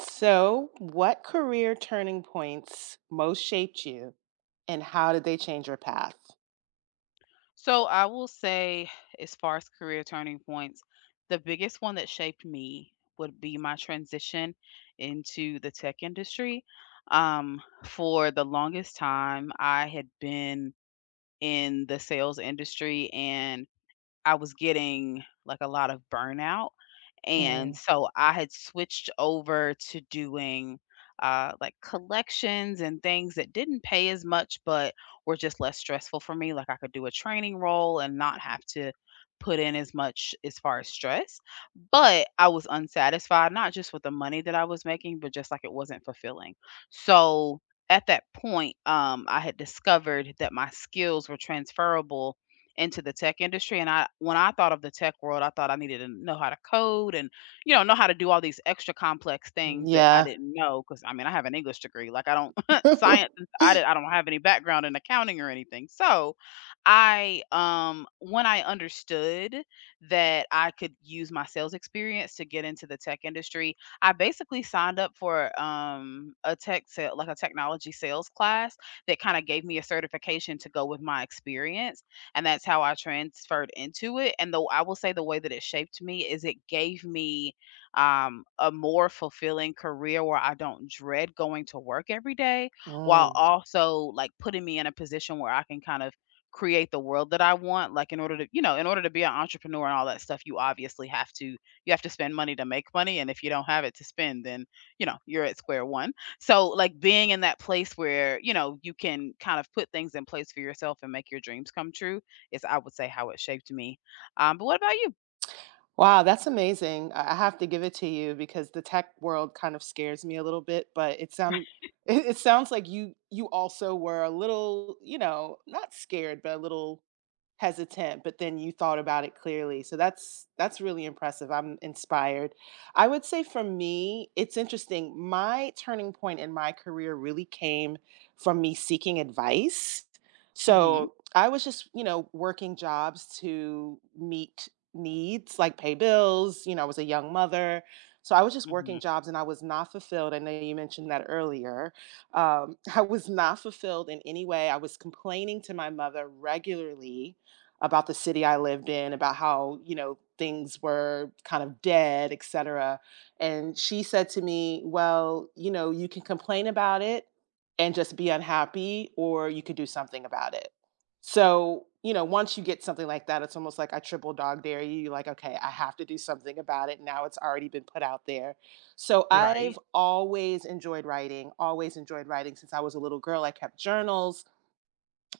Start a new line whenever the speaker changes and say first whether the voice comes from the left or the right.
right: So, what career turning points most shaped you and how did they change your path?
left: So I will say, as far as career turning points, the biggest one that shaped me would be my transition into the tech industry. For the longest time, I had been in the sales industry and I was getting, a lot of burnout, and
right: Mm,
left: so I had switched over to doing, collections and things that didn't pay as much but were just less stressful for me, like, I could do a training role and not have to put in as much as far as stress, but I was unsatisfied, not just with the money that I was making, but just, like, it wasn't fulfilling. So, at that point, I had discovered that my skills were transferable into the tech industry, and I when I thought of the tech world, I thought I needed to know how to code and, you know how to do all these extra complex things that I
right: yeah.
left: didn't know because I mean, I have an English degree, like, I don't science I didn't I don't have any background in accounting or anything, so, when I understood that I could use my sales experience to get into the tech industry, I basically signed up for, a a technology sales class that kinda gave me a certification to go with my experience, and that's how I transferred into it. And though I will say the way that it shaped me is it gave me a more fulfilling career where I don't dread going to work every day, while
right: Mm.
left: also like putting me in a position where I can kind of create the world that I want. Like in order to, you know, in order to be an entrepreneur and all that stuff, you obviously have to spend money to make money. And if you don't have it to spend, then you know you're at square one. So like being in that place where, you know, you can kind of put things in place for yourself and make your dreams come true is I would say how it shaped me. But what about you?
right: Wow, that's amazing. I have to give it to you because the tech world kind of scares me a little bit, but it sound it sounds like you also were a little, you know, not scared, but a little hesitant, but then you thought about it clearly, so that's really impressive, I'm inspired. I would say for me, it's interesting, my turning point in my career really came from me seeking advice.
left: Mhm,
right: So, I was just, you know, working jobs to meet needs, like pay bills. You know, I was a young mother, so I was just working
left: mhm,
right: jobs and I was not fulfilled. I know you mentioned that earlier. I was not fulfilled in any way. I was complaining to my mother regularly about the city I lived in, about how, you know, things were kind of dead, et cetera. And she said to me, "Well, you know, you can complain about it and just be unhappy, or you could do something about it." So, you know, once you get something like that, it's almost like I triple dog dare you. You're like, okay, I have to do something about it. Now it's already been put out there. So
left: right,
right: I've always enjoyed writing since I was a little girl. I kept journals.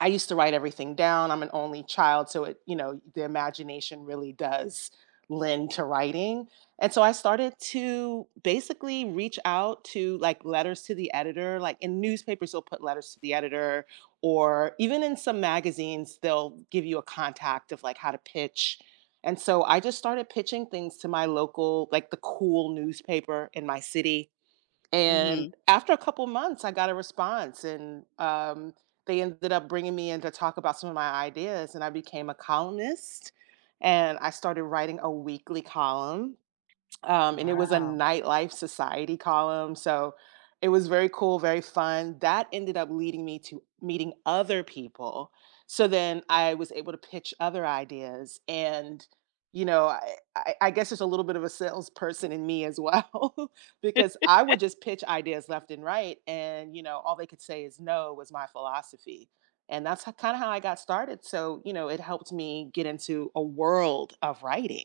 right: I used to write everything down. I'm an only child, so it, you know, the imagination really does lend to writing. And so I started to basically reach out to like letters to the editor, like in newspapers, they'll put letters to the editor, or even in some magazines, they'll give you a contact of like how to pitch. And so I just started pitching things to my local, like the cool newspaper in my city, and
left: mhm.
right: after a couple months, I got a response, and they ended up bringing me in to talk about some of my ideas. And I became a columnist, and I started writing a weekly column, and it was a
left: Wow.
right: nightlife society column. So it was very cool, very fun. That ended up leading me to meeting other people. So then I was able to pitch other ideas, and you know, I guess there's a little bit of a salesperson in me as well, because I would just pitch ideas left and right, and you know, all they could say is no was my philosophy. And that's kind of how I got started. So, you know, it helped me get into a world of writing.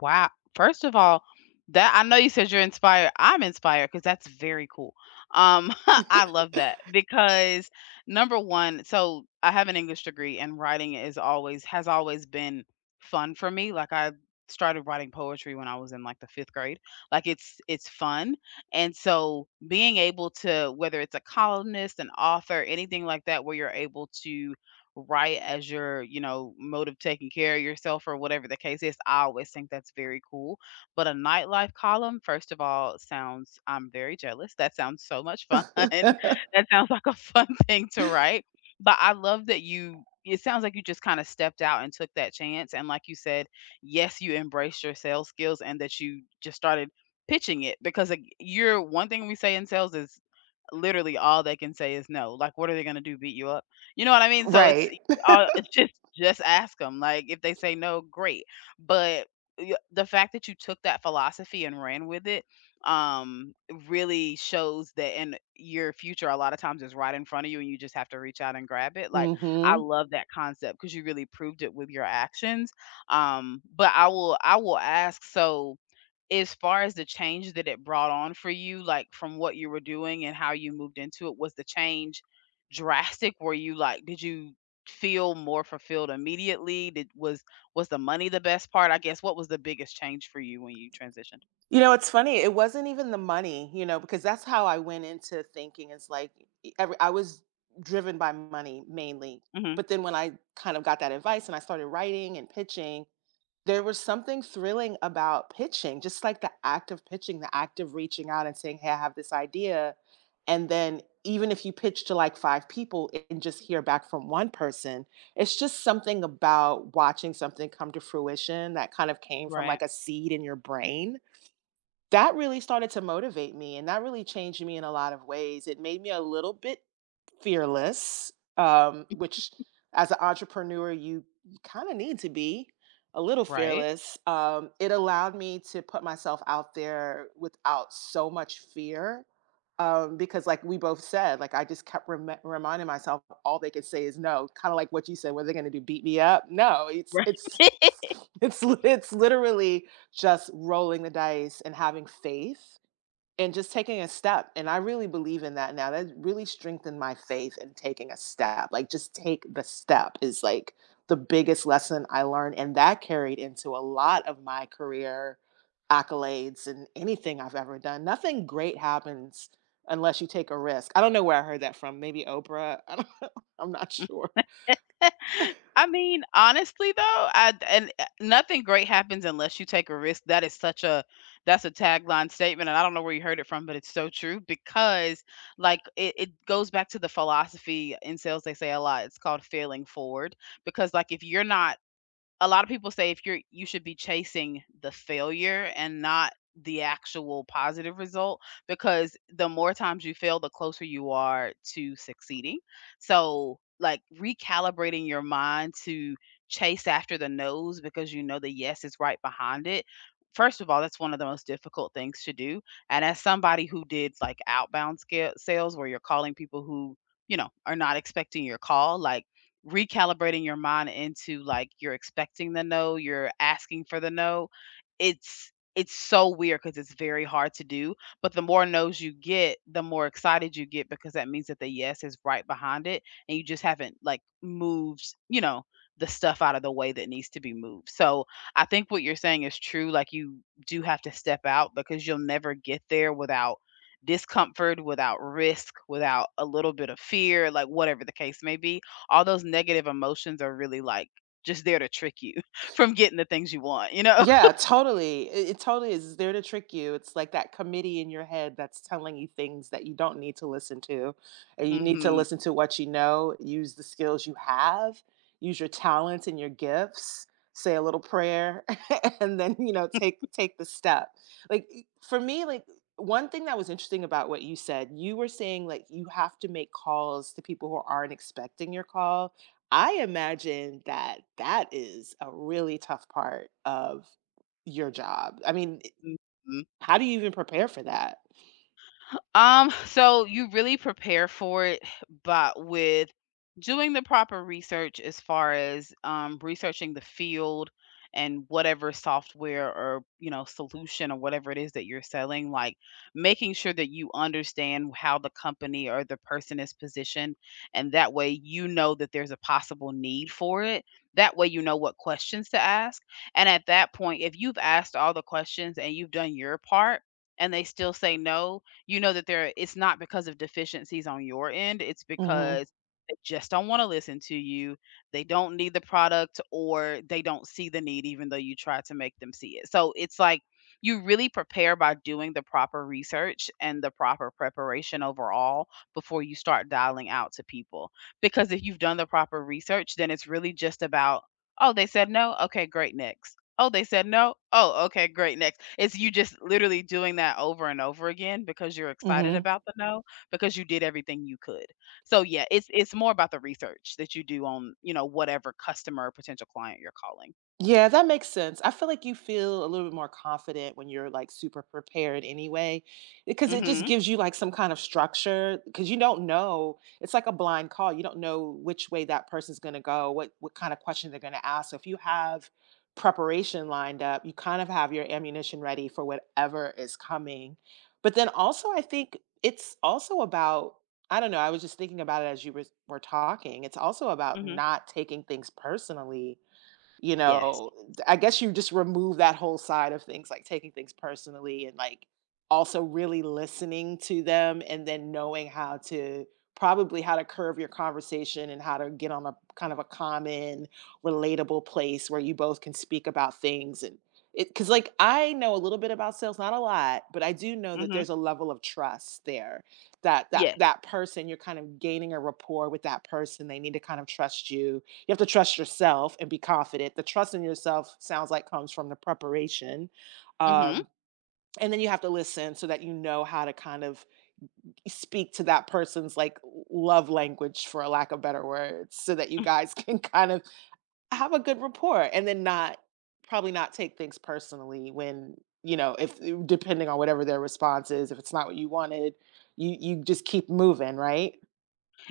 left: Wow. First of all, that I know you said you're inspired. I'm inspired because that's very cool. I love that because number one, so I have an English degree and writing is always has always been fun for me. Like I started writing poetry when I was in like the fifth grade. Like it's fun. And so being able to, whether it's a columnist, an author, anything like that, where you're able to right as your you know mode of taking care of yourself or whatever the case is, I always think that's very cool. But a nightlife column, first of all, sounds, I'm very jealous, that sounds so much fun, that sounds like a fun thing to write. But I love that you it sounds like you just kind of stepped out and took that chance, and like you said, yes, you embraced your sales skills, and that you just started pitching it because like, you're one thing we say in sales is literally all they can say is no, like what are they going to do, beat you up? You know what I mean? So
right: Right.
left: it's just ask them. Like if they say no, great. But the fact that you took that philosophy and ran with it um really shows that in your future a lot of times is right in front of you and you just have to reach out and grab it. Like I
right: Mhm.
left: love that concept because you really proved it with your actions. But I will ask, so as far as the change that it brought on for you, like, from what you were doing and how you moved into it, was the change drastic? Were you, did you feel more fulfilled immediately? Did was the money the best part? I guess, what was the biggest change for you when you transitioned?
right: You know, it's funny, it wasn't even the money, you know, because that's how I went into thinking. It's like e every I was driven by money mainly,
left: Mhm.
right: but then when I kind of got that advice and I started writing and pitching, there was something thrilling about pitching, just like the act of pitching, the act of reaching out and saying, "Hey, I have this idea." And then even if you pitch to like five people and just hear back from one person, it's just something about watching something come to fruition that kind of came from
left: Right.
right: like a seed in your brain. That really started to motivate me, and that really changed me in a lot of ways. It made me a little bit fearless, which as an entrepreneur, you kind of need to be a little
left: Right.
right: fearless. It allowed me to put myself out there without so much fear. Because like we both said, like I just kept reminding myself, all they could say is no. Kind of like what you said, what are they going to do? Beat me up? No, it's
left: Right.
right: it's literally just rolling the dice and having faith and just taking a step, and I really believe in that now. That really strengthened my faith in taking a step. Like, just take the step is like the biggest lesson I learned, and that carried into a lot of my career accolades and anything I've ever done. Nothing great happens unless you take a risk. I don't know where I heard that from. Maybe Oprah. I don't know. I'm not sure.
left: I mean, honestly though, I and nothing great happens unless you take a risk. That is such a that's a tagline statement, and I don't know where you heard it from, but it's so true because it goes back to the philosophy in sales they say a lot. It's called failing forward because like if you're not, a lot of people say if you're, you should be chasing the failure and not the actual positive result, because the more times you fail the closer you are to succeeding. So like recalibrating your mind to chase after the no's because you know the yes is right behind it, first of all, that's one of the most difficult things to do, and as somebody who did like outbound scale sales where you're calling people who, you know, are not expecting your call, like recalibrating your mind into like you're expecting the no, you're asking for the no. It's so weird because it's very hard to do. But the more no's you get, the more excited you get because that means that the yes is right behind it, and you just haven't like moved, you know, the stuff out of the way that needs to be moved. So I think what you're saying is true. Like you do have to step out because you'll never get there without discomfort, without risk, without a little bit of fear, like whatever the case may be, all those negative emotions are really, like, just there to trick you from getting the things you want, you know?
right: Yeah, totally. It totally is there to trick you. It's like that committee in your head that's telling you things that you don't need to listen to. And you need to
left: Mhm.
right: listen to what you know, use the skills you have, use your talents and your gifts, say a little prayer, and then, you know, take the step. Like for me, like one thing that was interesting about what you said, you were saying like you have to make calls to people who aren't expecting your call. I imagine that that is a really tough part of your job. I mean,
left: Mhm.
right: how do you even prepare for that?
left: So you really prepare for it, but with doing the proper research as far as, researching the field and whatever software or you know solution or whatever it is that you're selling, like making sure that you understand how the company or the person is positioned, and that way you know that there's a possible need for it. That way you know what questions to ask. And at that point, if you've asked all the questions and you've done your part and they still say no, you know that there it's not because of deficiencies on your end, it's
right: Mhm,
left: because they just don't want to listen to you. They don't need the product or they don't see the need even though you try to make them see it. So it's like you really prepare by doing the proper research and the proper preparation overall before you start dialing out to people. Because if you've done the proper research, then it's really just about, oh, they said no. Okay, great. Next. Oh, they said no? Oh, okay, great, next. It's you just literally doing that over and over again because you're excited
right: mhm.
left: about the no, because you did everything you could. So yeah, it's more about the research that you do on, you know, whatever customer or potential client you're calling.
right: Yeah, that makes sense. I feel like you feel a little bit more confident when you're like super prepared anyway, because it just
left: Mhm.
right: gives you like some kind of structure because you don't know. It's like a blind call. You don't know which way that person's going to go, what kind of question they're going to ask. So if you have preparation lined up, you kind of have your ammunition ready for whatever is coming. But then also I think it's also about, I don't know, I was just thinking about it as you were talking. It's also about
left: Mhm.
right: not taking things personally, you
left: Yes.
right: know, I guess you just remove that whole side of things, like taking things personally, and like also really listening to them and then knowing how to, probably how to curve your conversation and how to get on a kind of a common relatable place where you both can speak about things. And it, because like I know a little bit about sales, not a lot, but I do know that
left: Mhm.
right: there's a level of trust there that that
left: Yes.
right: that person you're kind of gaining a rapport with, that person, they need to kind of trust you. You have to trust yourself and be confident. The trust in yourself sounds like comes from the preparation.
left: Mhm.
right: Um, and then you have to listen so that you know how to kind of speak to that person's like love language, for a lack of better words, so that you guys can kind of have a good rapport, and then not, probably not take things personally when, you know, if eh, depending on whatever their response is, if it's not what you wanted, you just keep moving, right?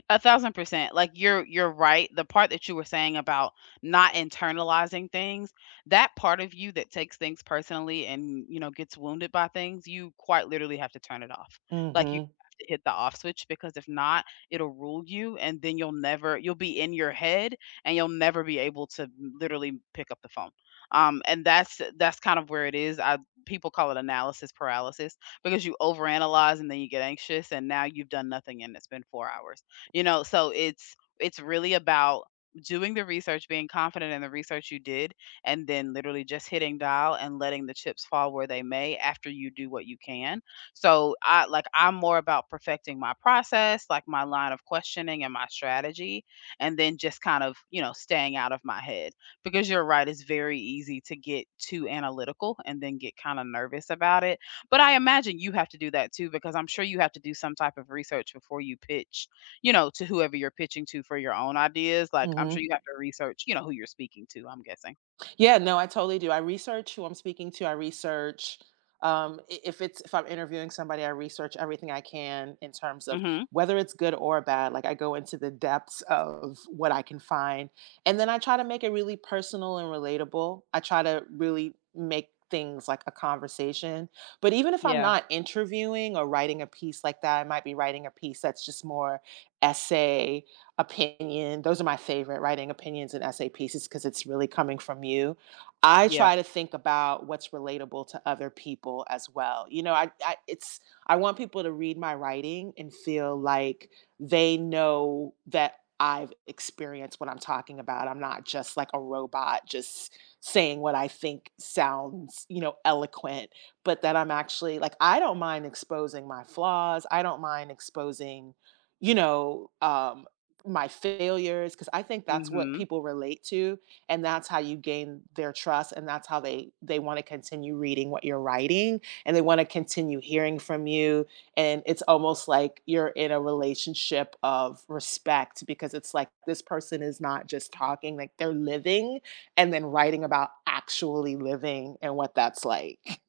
left: 1,000%. Like, you're right. The part that you were saying about not internalizing things, that part of you that takes things personally and, you know, gets wounded by things, you quite literally have to turn it off. Like, you
right: Mm-hmm.
left: have to hit the off switch because if not, it'll rule you and then you'll never you'll be in your head and you'll never be able to literally pick up the phone. And that's kind of where it is. I People call it analysis paralysis because you overanalyze and then you get anxious and now you've done nothing and it's been 4 hours, you know, so it's really about doing the research, being confident in the research you did, and then literally just hitting dial and letting the chips fall where they may after you do what you can. So I, like, I'm more about perfecting my process, like my line of questioning and my strategy, and then just kind of, you know, staying out of my head. Because you're right, it's very easy to get too analytical and then get kind of nervous about it. But I imagine you have to do that too, because I'm sure you have to do some type of research before you pitch, you know, to whoever you're pitching to for your own ideas. Like I'm
right: Mm-hmm.
left: sure you have to research, you know, who you're speaking to, I'm guessing.
right: Yeah, no, I totally do. I research who I'm speaking to. I research, if it's, if I'm interviewing somebody, I research everything I can in terms of
left: Hmm.
right: whether it's good or bad. Like I go into the depths of what I can find, and then I try to make it really personal and relatable. I try to really make things like a conversation. But even if I'm
left: Yeah.
right: not interviewing or writing a piece like that, I might be writing a piece that's just more essay opinion. Those are my favorite writing, opinions and essay pieces, because it's really coming from you. I
left: Yeah.
right: try to think about what's relatable to other people as well. You know, I it's, I want people to read my writing and feel like they know that I've experienced what I'm talking about. I'm not just like a robot just saying what I think sounds, you know, eloquent, but that I'm actually, like I don't mind exposing my flaws. I don't mind exposing, you know, my failures, because I think that's what
left: Hmm.
right: people relate to, and that's how you gain their trust, and that's how they want to continue reading what you're writing, and they want to continue hearing from you. And it's almost like you're in a relationship of respect, because it's like this person is not just talking, like they're living and then writing about actually living and what that's like.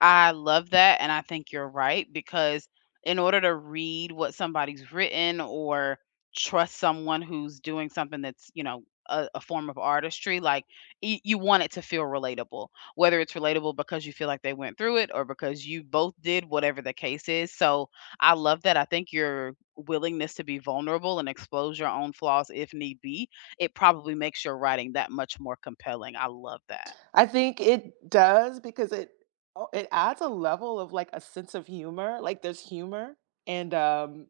left: I love that, and I think you're right because in order to read what somebody's written or trust someone who's doing something that's, you know, a form of artistry, like you want it to feel relatable, whether it's relatable because you feel like they went through it or because you both did, whatever the case is. So I love that. I think your willingness to be vulnerable and expose your own flaws if need be, it probably makes your writing that much more compelling. I love that.
right: I think it does, because it, oh, it adds a level of like a sense of humor. Like there's humor, and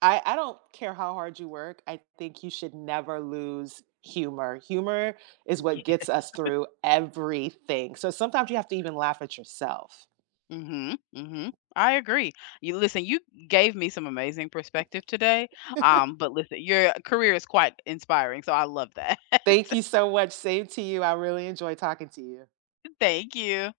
right: I don't care how hard you work, I think you should never lose humor. Humor is what gets us through everything. So sometimes you have to even laugh at yourself.
left: Mm-hmm. Mm-hmm. I agree. You listen, you gave me some amazing perspective today. But listen, your career is quite inspiring, so I love that.
right: Thank you so much. Same to you. I really enjoy talking to you.
left: Thank you.